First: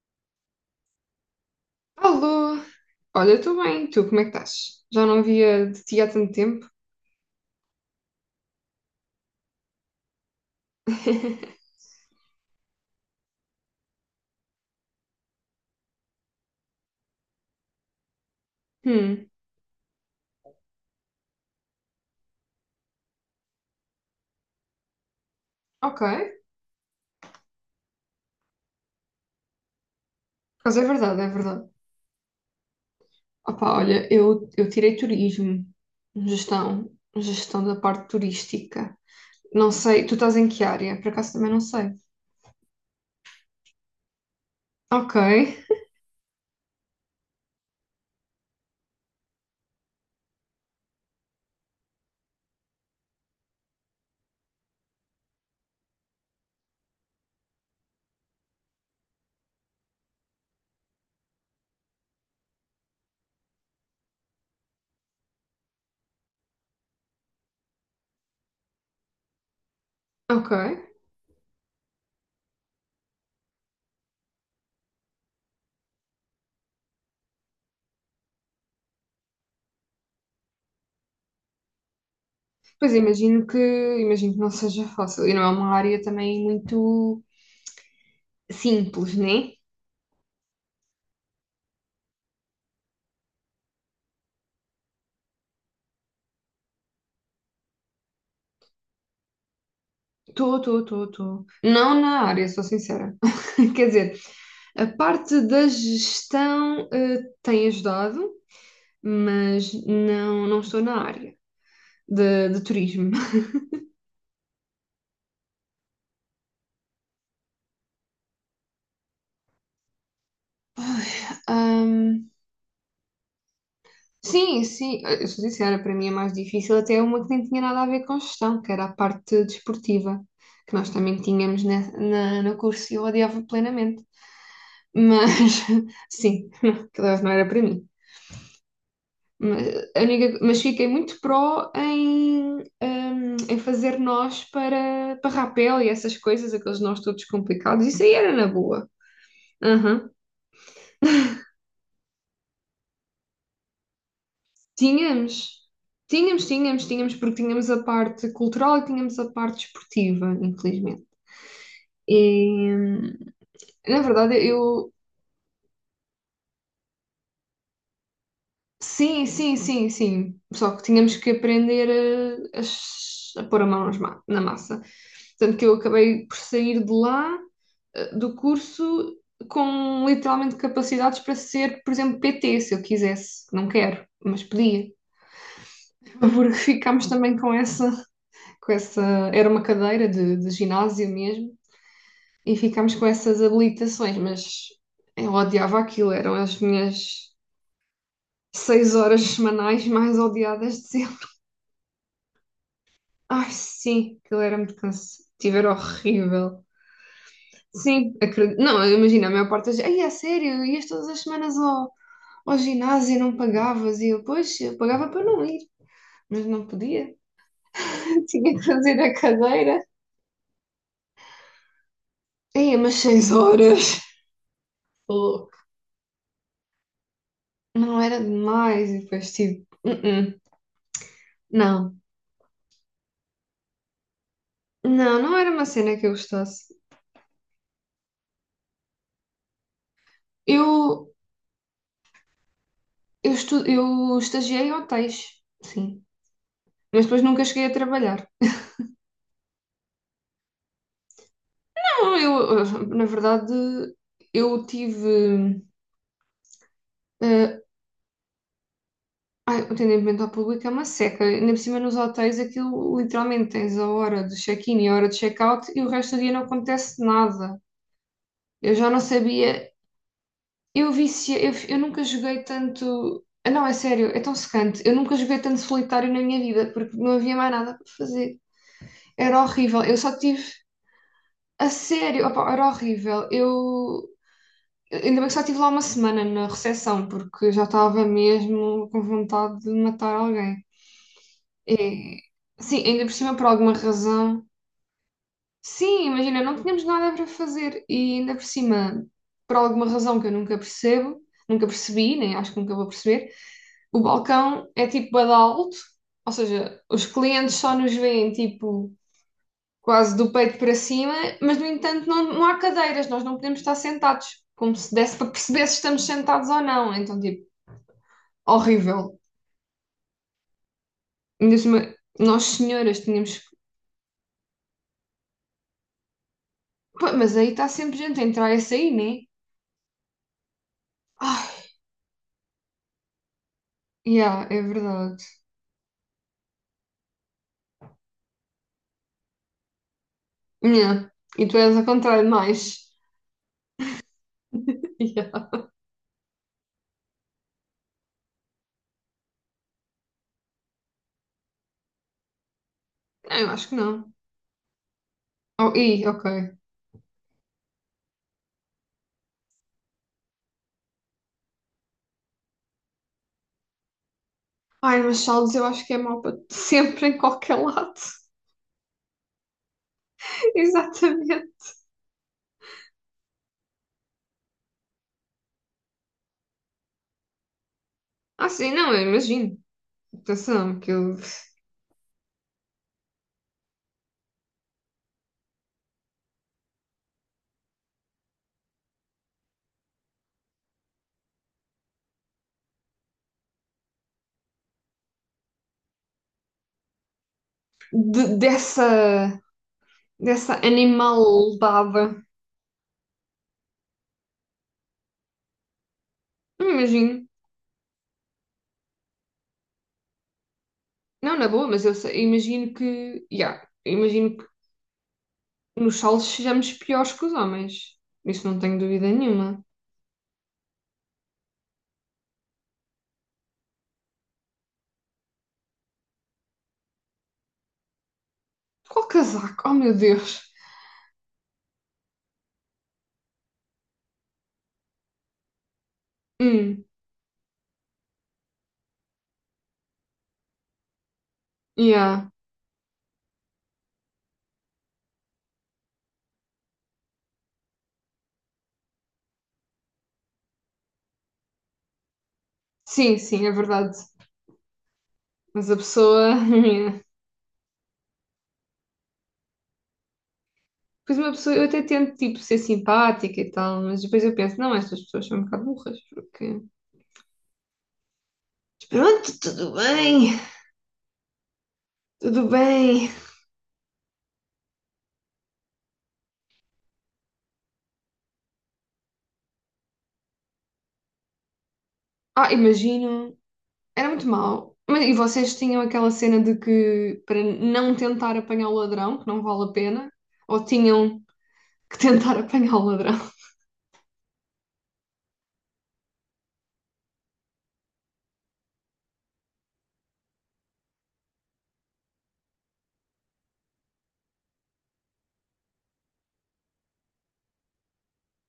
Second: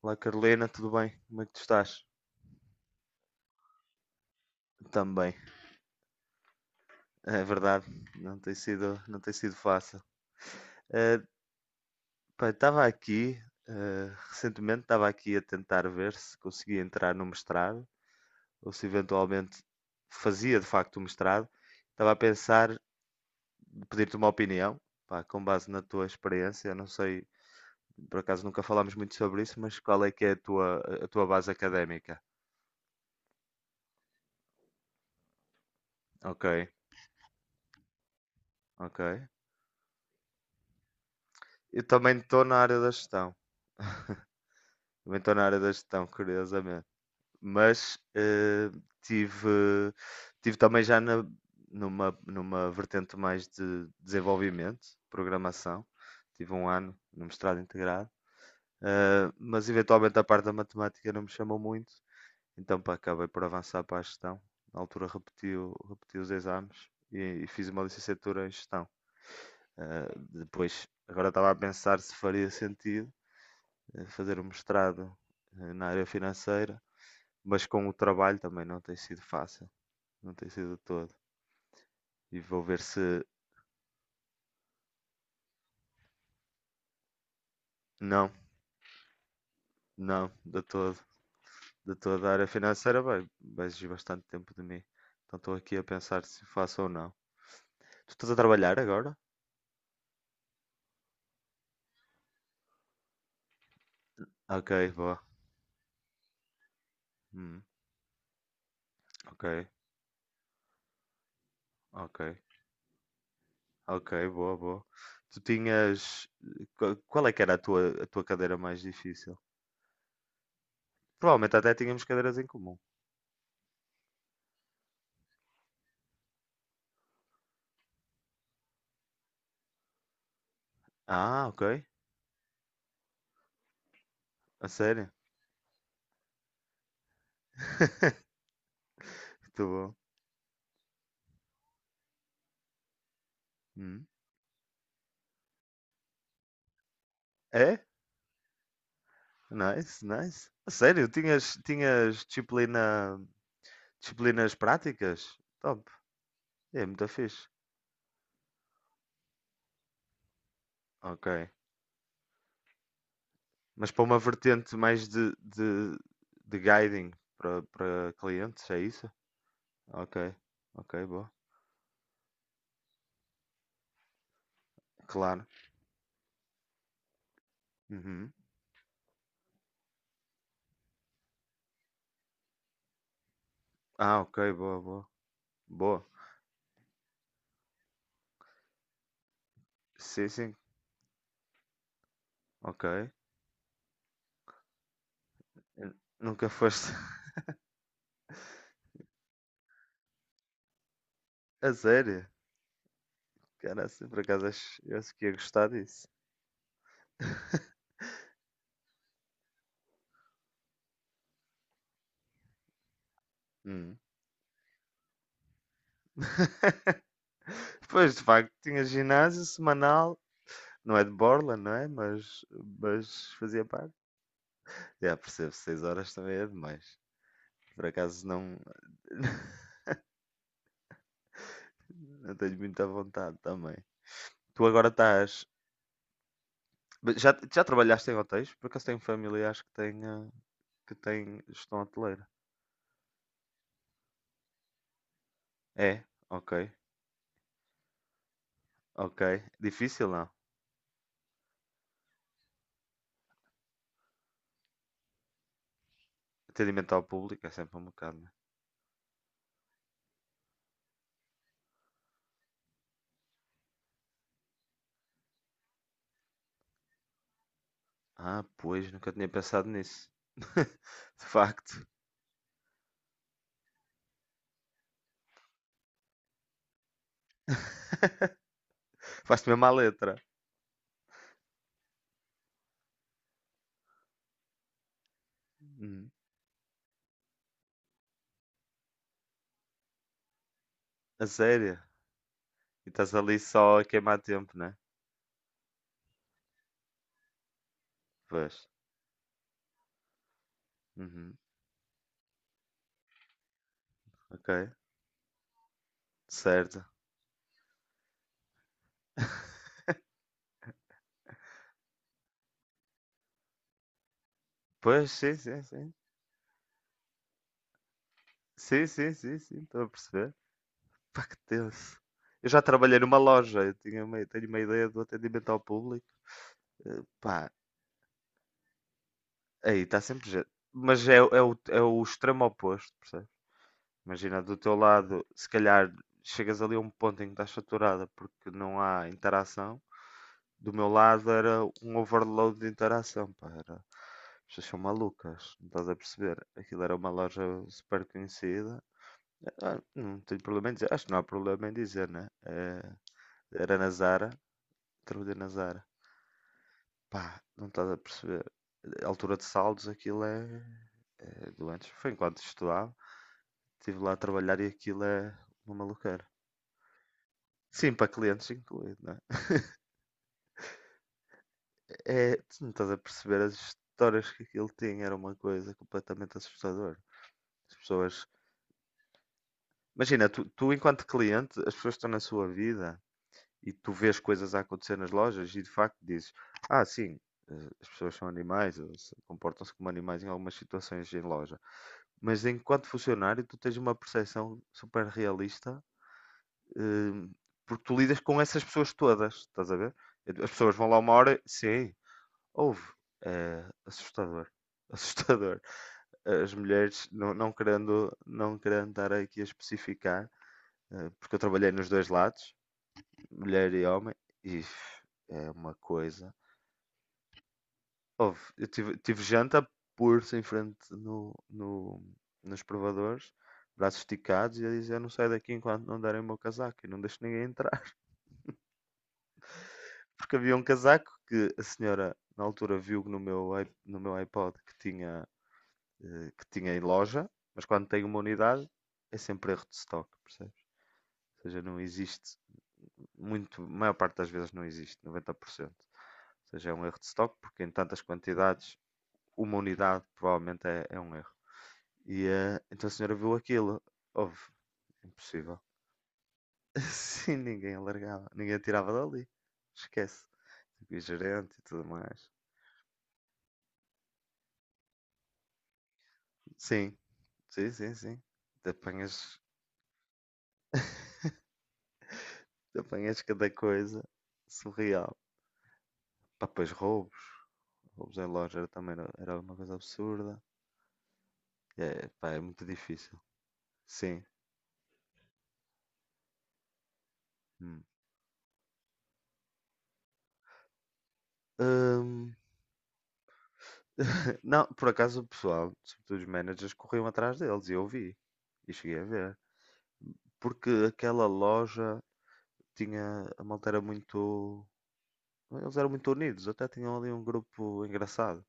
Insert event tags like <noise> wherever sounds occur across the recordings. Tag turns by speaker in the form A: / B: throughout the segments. A: Olá Carolina, tudo bem? Como é que tu estás?
B: Alô! Olha, eu estou bem, tu, como é que estás? Já não
A: Também,
B: via de ti há tanto tempo.
A: é verdade, não tem sido fácil. Eh,
B: <laughs>
A: estava aqui, recentemente estava aqui a tentar ver se conseguia entrar no mestrado, ou se
B: Hum,
A: eventualmente fazia de facto o mestrado. Estava a pensar, pedir-te uma opinião, pá, com base na
B: ok.
A: tua experiência, eu não sei, por acaso nunca falámos muito sobre isso, mas qual é que é
B: Por acaso é
A: a
B: verdade,
A: tua
B: é
A: base
B: verdade.
A: académica?
B: Opá, olha, eu tirei turismo,
A: Ok,
B: gestão, gestão da parte turística.
A: ok.
B: Não sei, tu estás em que área? Por acaso também não
A: Eu
B: sei.
A: também estou na área da gestão. <laughs>
B: Ok,
A: Também estou na área da gestão, curiosamente. Mas tive, tive também já numa vertente mais de desenvolvimento, programação. Tive um ano no mestrado integrado. Eh, mas eventualmente a parte da matemática não me chamou muito, então pá, acabei por avançar para a gestão. Na altura repeti os exames e fiz uma licenciatura em gestão. Eh,
B: ok.
A: depois, agora estava a pensar se faria sentido fazer um mestrado na área financeira, mas com o trabalho também não tem sido fácil. Não tem sido de todo. E vou ver
B: Pois
A: se.
B: imagino imagino que não seja fácil. E não é uma área também muito
A: Não,
B: simples, né?
A: não, de todo. De toda a área financeira vai exigir bastante tempo de mim. Então estou aqui a pensar se faço ou não. Tu estás a trabalhar agora?
B: Estou, estou, estou, estou. Não na área, sou sincera. Quer dizer,
A: Ok,
B: a
A: boa.
B: parte da gestão
A: Hum,
B: tem ajudado,
A: ok,
B: mas não, não estou na área
A: ok,
B: de turismo. <laughs>
A: ok, boa, boa. Tu tinhas. Qual é que era a tua cadeira mais difícil? Provavelmente até tínhamos
B: Ahm,
A: cadeiras em comum.
B: sim, sim, eu sou sincera, para mim é mais difícil até uma que nem tinha nada a ver com gestão, que era a parte desportiva, que nós também
A: Ah, ok.
B: tínhamos na, no curso e eu odiava plenamente.
A: A sério?
B: Mas <laughs> sim, <laughs> aquilo não era para mim.
A: <laughs> Muito
B: Mas
A: bom.
B: a única- mas fiquei muito pró em fazer
A: Hum.
B: nós para rapel e essas coisas, aqueles nós todos
A: É?
B: complicados. Isso aí era na boa.
A: Nice,
B: Aham.
A: nice. A sério, tinhas, disciplinas práticas?
B: Tínhamos,
A: Top.
B: tínhamos,
A: É
B: tínhamos,
A: muito
B: tínhamos, porque
A: fixe.
B: tínhamos a parte cultural e tínhamos a parte esportiva, infelizmente.
A: Ok.
B: E
A: Mas
B: na
A: para uma
B: verdade,
A: vertente
B: eu.
A: mais de guiding para clientes, é isso?
B: Sim, sim, sim,
A: Ok.
B: sim. Só que
A: Ok,
B: tínhamos
A: boa.
B: que aprender a pôr a mão na massa.
A: Claro.
B: Tanto que eu acabei por sair de lá, eh,
A: Uhum.
B: do curso com literalmente capacidades para ser, por exemplo, PT, se eu quisesse. Não quero,
A: Ah,
B: mas
A: ok, boa,
B: podia.
A: boa. Boa.
B: Porque ficámos também com essa, era uma cadeira
A: Sim,
B: de
A: sim.
B: ginásio mesmo, e
A: Ok.
B: ficámos com essas habilitações, mas eu odiava
A: N-
B: aquilo, eram
A: Nunca
B: as
A: foste. <laughs>
B: minhas 6 horas semanais mais odiadas de sempre.
A: A sério?
B: Ai,
A: Cara, assim, por
B: sim, aquilo
A: acaso
B: era muito
A: eu acho que ia
B: cansativo,
A: gostar
B: era
A: disso.
B: horrível.
A: <laughs>
B: Sim, acredito. Não, imagina, a maior parte das. Ai, é sério, ias todas as semanas ao, ao ginásio, não
A: Hum.
B: pagavas, e eu, pois, eu pagava para não ir, mas não podia.
A: Pois, de
B: <laughs>
A: facto,
B: Tinha que
A: tinha
B: fazer a
A: ginásio
B: cadeira.
A: semanal. Não é de Borland, não é?
B: Ia mas seis
A: Mas fazia
B: horas.
A: parte.
B: Tô
A: Já percebo.
B: louco.
A: 6 horas também é demais. Por
B: Não era
A: acaso não,
B: demais. E depois
A: <laughs>
B: tipo, "Uh-uh, não."
A: não tenho muita vontade também. Tu agora
B: Não, não
A: estás.
B: era uma cena que eu gostasse.
A: Já trabalhaste em hotéis? Por acaso tenho familiares que têm, que
B: Eu,
A: têm gestão hoteleira?
B: eu estagiei em hotéis, sim.
A: É? Ok.
B: Mas depois nunca cheguei a trabalhar.
A: Ok. Difícil não?
B: Não, eu, na verdade, eu tive
A: Atendimento ao público é
B: eh,
A: sempre um bocado, né?
B: ai, o atendimento ao público é uma seca. Ainda por cima nos hotéis aquilo literalmente tens a hora do check-in e a hora do check-out e o resto do dia não acontece nada.
A: Ah,
B: Eu
A: pois,
B: já não
A: nunca tinha pensado
B: sabia.
A: nisso. <laughs>
B: Eu
A: De
B: vicia, eu
A: facto.
B: nunca joguei tanto. Ah, não, é sério, é tão secante. Eu nunca joguei tanto solitário na minha vida porque não havia mais nada para
A: <laughs>
B: fazer. Era
A: Faz-te mesmo à
B: horrível. Eu
A: letra.
B: só tive. A sério, opa, era horrível. Eu. Ainda bem que só estive lá uma
A: Hum.
B: semana na recepção porque eu já estava mesmo com vontade de matar alguém.
A: A sério?
B: É, sim,
A: E
B: ainda
A: estás
B: por cima,
A: ali
B: por alguma
A: só a queimar
B: razão.
A: tempo, né?
B: Sim, imagina, não tínhamos nada para fazer e ainda por
A: Pois.
B: cima, por alguma razão que eu nunca percebo,
A: Uhum.
B: nunca percebi, nem acho que nunca vou perceber, o
A: Ok.
B: balcão é tipo bué de alto, ou seja,
A: Certo.
B: os clientes só nos veem tipo quase do peito para cima, mas no entanto não, não há cadeiras, nós não podemos estar sentados, como se
A: Pois,
B: desse para
A: sim, sim,
B: perceber se
A: sim.
B: estamos sentados ou não. Então, tipo,
A: Sim, sim,
B: horrível.
A: sim, sim. Estou a perceber. Pá, que
B: Ainda por cima,
A: tenso.
B: nós
A: Eu já trabalhei
B: senhoras
A: numa
B: tínhamos.
A: loja. Eu tinha uma, tenho uma ideia do atendimento ao público.
B: Pá, mas
A: Pá,
B: aí está sempre gente a entrar e a sair, né?
A: aí está sempre gente.
B: Ah,
A: É o extremo oposto, percebes? Imagina,
B: yeah,
A: do
B: é
A: teu
B: verdade.
A: lado, se calhar chegas ali a um ponto em que estás saturada porque não há interação. Do meu
B: Yeah.
A: lado
B: E tu
A: era
B: és ao
A: um
B: contrário,
A: overload
B: mais.
A: de interação, pá. Era... as pessoas são
B: <laughs> Yeah.
A: malucas, não estás a perceber? Aquilo era uma loja super conhecida. Ah, não tenho problema em dizer, acho que não há problema em dizer, né? É,
B: Não, eu acho que
A: era na
B: não.
A: Zara, trabalhei na
B: Oh,
A: Zara.
B: e, ok.
A: Pá, não estás a perceber. A altura de saldos, é doentes. Foi enquanto estudava, estive lá a trabalhar e
B: Ai,
A: aquilo
B: mas
A: é
B: saldos eu
A: uma
B: acho que é mau
A: maluqueira.
B: para <laughs> sempre, em qualquer
A: Sim,
B: lado.
A: para clientes incluído, né?
B: <laughs> Exatamente.
A: É, tu não estás a perceber as histórias que aquilo tinha, era uma coisa completamente assustadora. As pessoas.
B: Ah, sim, não, eu imagino.
A: Imagina, tu
B: Atenção, que
A: enquanto
B: eu.
A: cliente, as pessoas estão na sua vida e tu vês coisas a acontecer nas lojas e de facto dizes: ah, sim, eh, as pessoas são animais, ou se- comportam-se como animais em algumas situações em loja. Mas enquanto funcionário, tu tens uma percepção super realista, eh, porque tu lidas
B: De-
A: com essas pessoas todas,
B: dessa,
A: estás a ver? As
B: dessa
A: pessoas vão lá uma hora, sim,
B: animalada.
A: houve. É assustador, <laughs> assustador. As
B: Não
A: mulheres,
B: imagino.
A: não querendo estar aqui a especificar, porque
B: Não,
A: eu
B: na boa,
A: trabalhei
B: mas
A: nos
B: eu
A: dois
B: sei-
A: lados,
B: imagino que. Yeah,
A: mulher e homem,
B: imagino que
A: e é uma
B: nos saldos
A: coisa.
B: sejamos piores que os homens.
A: Houve,
B: Isso não tenho dúvida
A: tive
B: nenhuma.
A: janta pulso em frente no, nos provadores, braços esticados, e a dizer: eu não saio daqui enquanto não derem o meu casaco, e não deixo ninguém entrar. <laughs>
B: Qual casaco? Oh meu
A: Porque
B: Deus!
A: havia um casaco que a senhora, na altura, viu no meu iPod que tinha, que tinha em
B: Hum,
A: loja, mas quando tem uma unidade, é sempre erro de stock, percebes? Ou seja, não
B: yeah.
A: existe muito, a maior parte das vezes não existe, 90%. Ou seja, é um erro de stock, porque em tantas quantidades, uma unidade provavelmente é um erro. E então a senhora
B: Sim,
A: viu
B: sim, é
A: aquilo,
B: verdade.
A: houve, impossível.
B: Mas a pessoa. <laughs>
A: <laughs>
B: Yeah.
A: Sim, ninguém alargava, ninguém tirava dali, esquece. Tipo, e
B: Depois uma
A: gerente
B: pessoa,
A: e
B: eu até
A: tudo
B: tento
A: mais.
B: tipo ser simpática e tal, mas depois eu penso, não, estas pessoas são um bocado burras, porque. Mas
A: Sim, sim, sim, sim. Te apanhas,
B: pronto, tudo bem, tudo
A: te
B: bem.
A: apanhas cada coisa surreal. Pá, pois roubos, era uma coisa absurda. É, pá, é
B: Ah,
A: muito difícil.
B: imagino, era
A: Sim.
B: muito mau. Mas, e vocês tinham aquela cena de que para
A: Hum.
B: não tentar apanhar o ladrão, que não vale a pena, ou tinham que
A: Hum,
B: tentar <laughs> apanhar o ladrão? <laughs>
A: não, por acaso o pessoal, sobretudo os managers, corriam atrás deles e eu vi. E cheguei a ver. Porque aquela loja tinha. A malta era muito. Eles eram muito unidos, até tinham ali um grupo engraçado.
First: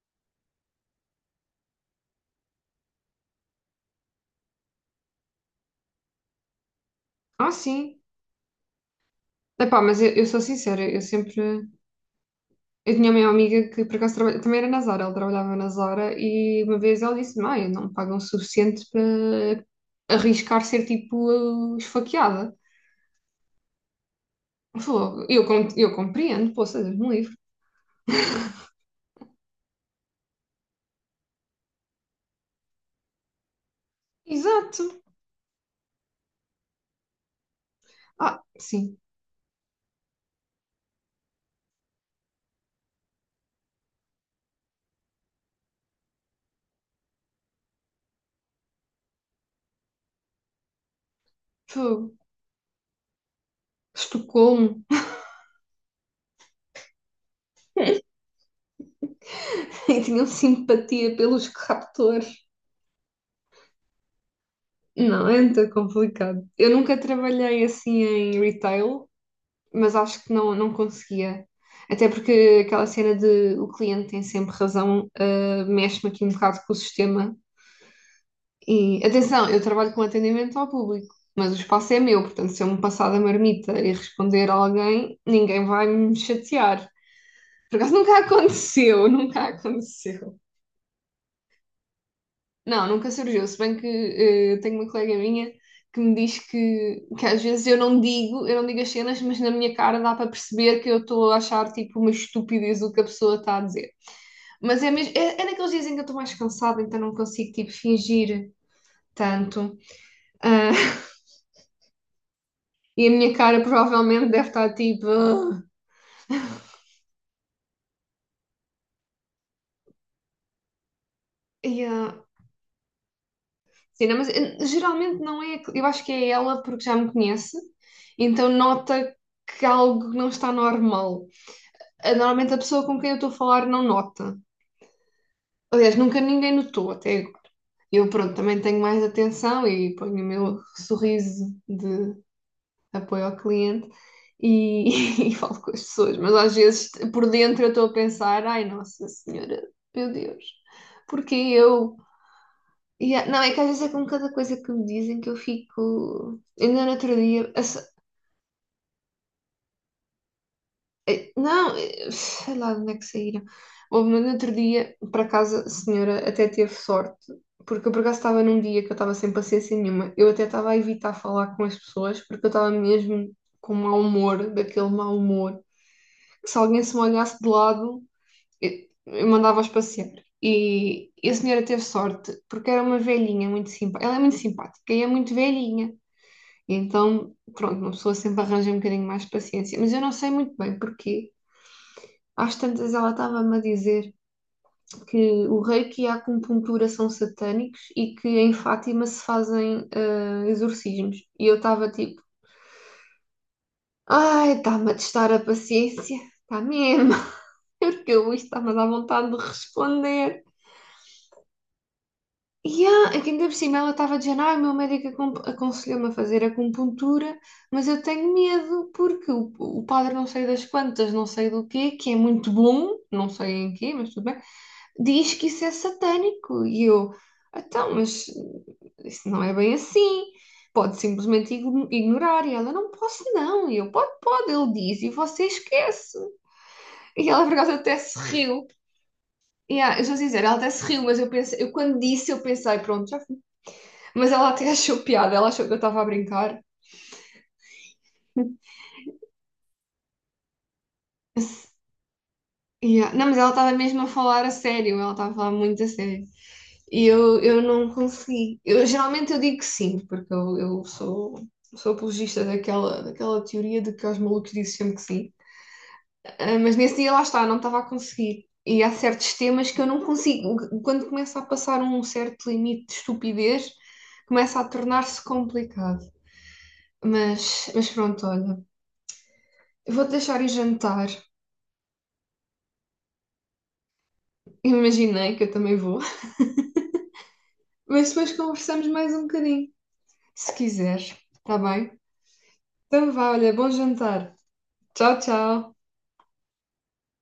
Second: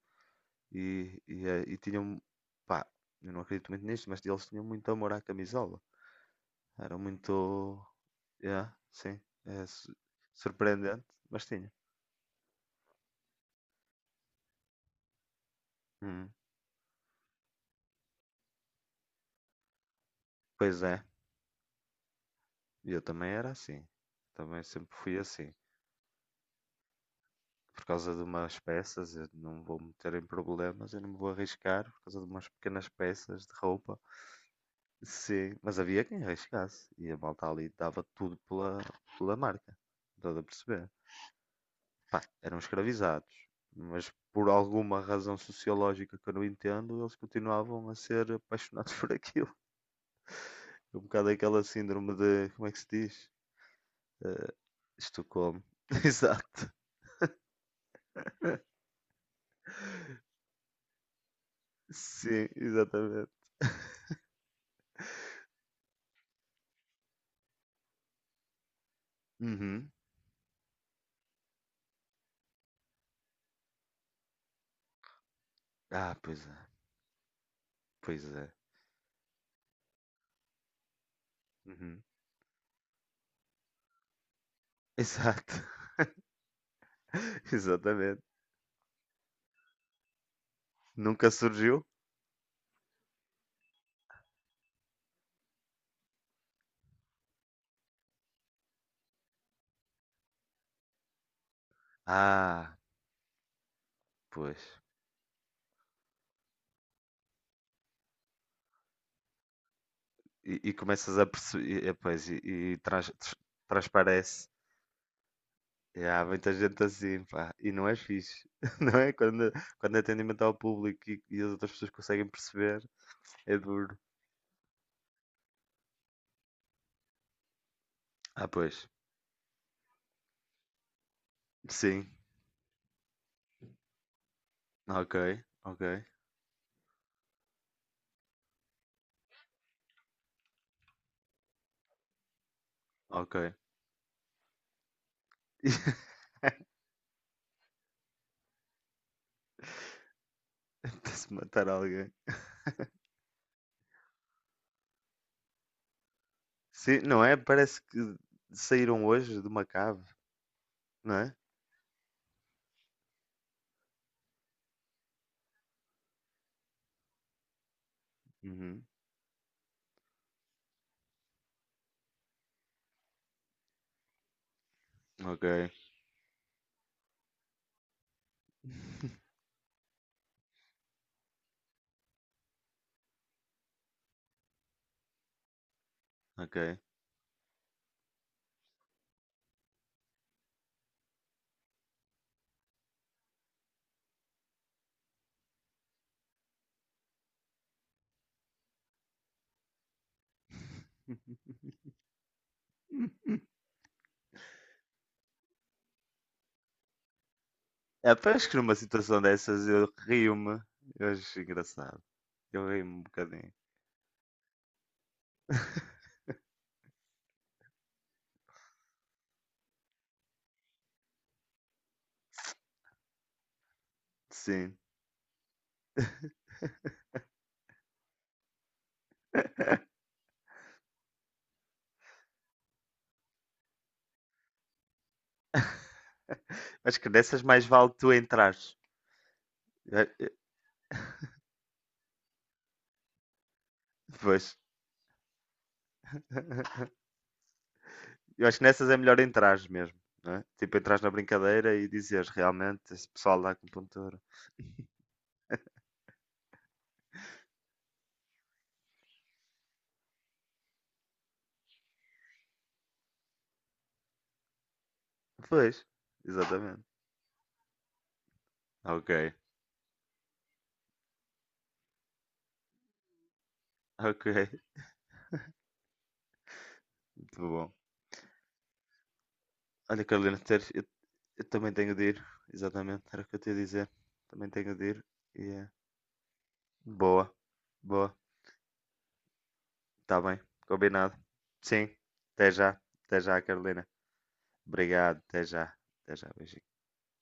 A: E tinham. Pá, eu não acredito muito nisto, mas eles tinham muito amor à camisola. Era muito.
B: Ah, sim.
A: Yeah, sim. É
B: Epá,
A: su-
B: mas eu sou sincera, eu
A: surpreendente,
B: sempre.
A: mas tinha.
B: Eu tinha uma amiga que por acaso trabalha, também era na Zara, ela trabalhava na Zara
A: Hum.
B: e uma vez ela disse: mãe, não me pagam o suficiente para arriscar
A: Pois
B: ser
A: é,
B: tipo esfaqueada.
A: eu também era assim. Também
B: Ela
A: sempre fui
B: falou, eu,
A: assim.
B: com- eu compreendo, poça, Deus me livre.
A: Por causa de umas peças, eu não vou meter em problemas, eu não me vou arriscar por causa de umas pequenas peças de roupa.
B: Exato.
A: Sim, mas havia quem arriscasse e a malta ali
B: Ah, sim.
A: pela marca, toda a perceber. Pá, eram escravizados, mas por alguma razão sociológica que eu não entendo, eles continuavam a ser apaixonados <laughs> por aquilo. Um bocado aquela
B: Fogo.
A: síndrome de, como é que se diz? Uh,
B: Estocolmo.
A: Estocolmo. <laughs> Exato.
B: <laughs> E tinham simpatia pelos captores.
A: Sim, exatamente. <laughs>
B: Não, é muito complicado. Eu nunca trabalhei assim em retail,
A: Uhum.
B: mas acho que não, não conseguia. Até porque aquela cena de o cliente tem sempre razão, ah, mexe-me
A: Ah,
B: aqui um
A: pois é,
B: bocado com o sistema.
A: pois é.
B: E atenção, eu trabalho com atendimento ao público, mas o espaço é
A: Uhum.
B: meu, portanto, se eu me passar da marmita e responder a alguém,
A: Exato,
B: ninguém vai me chatear.
A: <laughs>
B: Por acaso nunca <laughs>
A: exatamente.
B: aconteceu, nunca aconteceu.
A: Nunca surgiu?
B: Não, nunca surgiu. Se bem que tenho uma colega minha que me diz que às vezes eu não digo as cenas, mas na minha cara dá para perceber que eu estou a achar tipo uma
A: Ah,
B: estupidez o que a pessoa está a dizer.
A: pois.
B: Mas é mesmo, é, é naqueles dias em que eu estou mais cansada, então não consigo tipo fingir tanto. Ah,
A: E
B: <laughs>
A: começas a perceber, pois, e
B: e
A: trans-
B: a minha
A: tr-
B: cara provavelmente
A: transparece.
B: deve estar tipo. "Ah".
A: E há muita gente assim, pá, e não é fixe, <laughs> não é? Quando, quando é atendimento ao público e as outras
B: E,
A: pessoas
B: ah,
A: conseguem perceber, é duro.
B: sim, não, mas geralmente não é. Eu acho que é ela porque já me conhece,
A: Ah,
B: então
A: pois,
B: nota que algo não está normal.
A: sim,
B: Normalmente a pessoa com quem eu estou a falar não nota.
A: ok, ok,
B: Aliás, nunca ninguém notou até agora. Eu, pronto, também tenho mais atenção e ponho o meu sorriso de apoio
A: ok.
B: ao cliente e <laughs> e falo com as
A: <laughs>
B: pessoas. Mas às vezes, por dentro, eu estou a pensar: ai, Nossa Senhora, meu Deus,
A: Até-se
B: porque
A: matar
B: eu.
A: alguém.
B: E é- não, é que às vezes é com cada coisa que me dizem que eu fico. Ainda no
A: Sim,
B: outro
A: não é?
B: dia, a.
A: Parece que saíram hoje de uma cave, não é?
B: Não, sei lá de onde é que saíram. Houve no outro dia, por acaso, a senhora até teve sorte, porque eu por acaso estava num dia
A: Uhum.
B: que eu estava sem paciência nenhuma. Eu até estava a evitar falar com as pessoas, porque eu estava mesmo com mau humor, daquele mau
A: Ok,
B: humor, que se alguém se me olhasse de lado, eu, eu
A: <laughs>
B: mandava-os passear. E a senhora teve sorte, porque era uma velhinha muito simpática. Ela é muito simpática e é muito velhinha.
A: ok.
B: E então, pronto, uma pessoa sempre arranja um bocadinho mais de paciência. Mas eu não sei muito bem porquê. Às tantas ela estava-me a dizer que o reiki e a acupuntura são satânicos e que em Fátima se fazem exorcismos. E eu estava tipo,
A: <laughs>
B: ai, está-me a testar a paciência, está mesmo, <laughs> porque
A: É,
B: eu isto
A: pois que
B: está-me a
A: numa
B: dar
A: situação
B: vontade de
A: dessas eu
B: responder.
A: rio-me. Eu acho engraçado. Eu
B: E
A: rio-me um
B: ah, é que ainda
A: bocadinho.
B: por cima ela estava dizendo, ai, o meu médico aconselhou-me a fazer acupuntura, mas eu tenho medo porque o padre não sei das quantas, não sei do quê, que é muito bom, não sei em quê, mas tudo bem
A: Sim.
B: diz que isso é satânico. E eu, então, mas isso não é bem
A: <laughs>
B: assim. Pode simplesmente ignorar. E ela, não posso não. E eu, pode, pode. Ele diz e você esquece.
A: Acho que
B: E
A: nessas
B: ela, por
A: mais
B: acaso,
A: vale
B: até
A: tu
B: se riu.
A: entrares.
B: E ah, eu
A: Eh,
B: vou
A: eh,
B: dizer, ela até se riu, mas eu pensei, eu quando disse, eu pensei, pronto, já fui. Mas
A: Pois.
B: ela até achou piada, ela achou que eu estava a brincar.
A: <laughs> Eu acho que nessas é melhor entrares mesmo. Não é? Tipo, entrares na brincadeira e
B: <laughs>
A: dizeres realmente esse
B: Yeah. Não, mas
A: pessoal
B: ela
A: da
B: estava mesmo a
A: acupuntura.
B: falar a sério, ela estava a falar muito a sério. E eu não consegui. Eu, geralmente eu digo que sim, porque eu sou, sou apologista daquela, daquela teoria de que aos malucos dizem sempre que sim.
A: Pois,
B: Ah, mas
A: exatamente.
B: nesse dia lá está, não estava a conseguir. E há
A: Ok,
B: certos temas que eu não consigo. Quando começa a passar um certo limite de estupidez,
A: ok,
B: começa a tornar-se complicado.
A: muito bom.
B: Mas pronto, olha.
A: Olha,
B: Vou-te
A: Carolina,
B: deixar ir jantar.
A: eu também tenho de ir. Exatamente, era o que eu te ia dizer. Também tenho de ir.
B: Imaginei
A: E
B: que eu
A: é
B: também vou.
A: boa,
B: Mas
A: boa.
B: depois conversamos mais um bocadinho,
A: Está bem,
B: se quiseres.
A: combinado.
B: Está
A: Sim,
B: bem?
A: até já.
B: Então
A: Até
B: vá,
A: já,
B: olha, bom
A: Carolina.
B: jantar. Tchau,
A: Obrigado, até já.
B: tchau.
A: Até já, beijinho.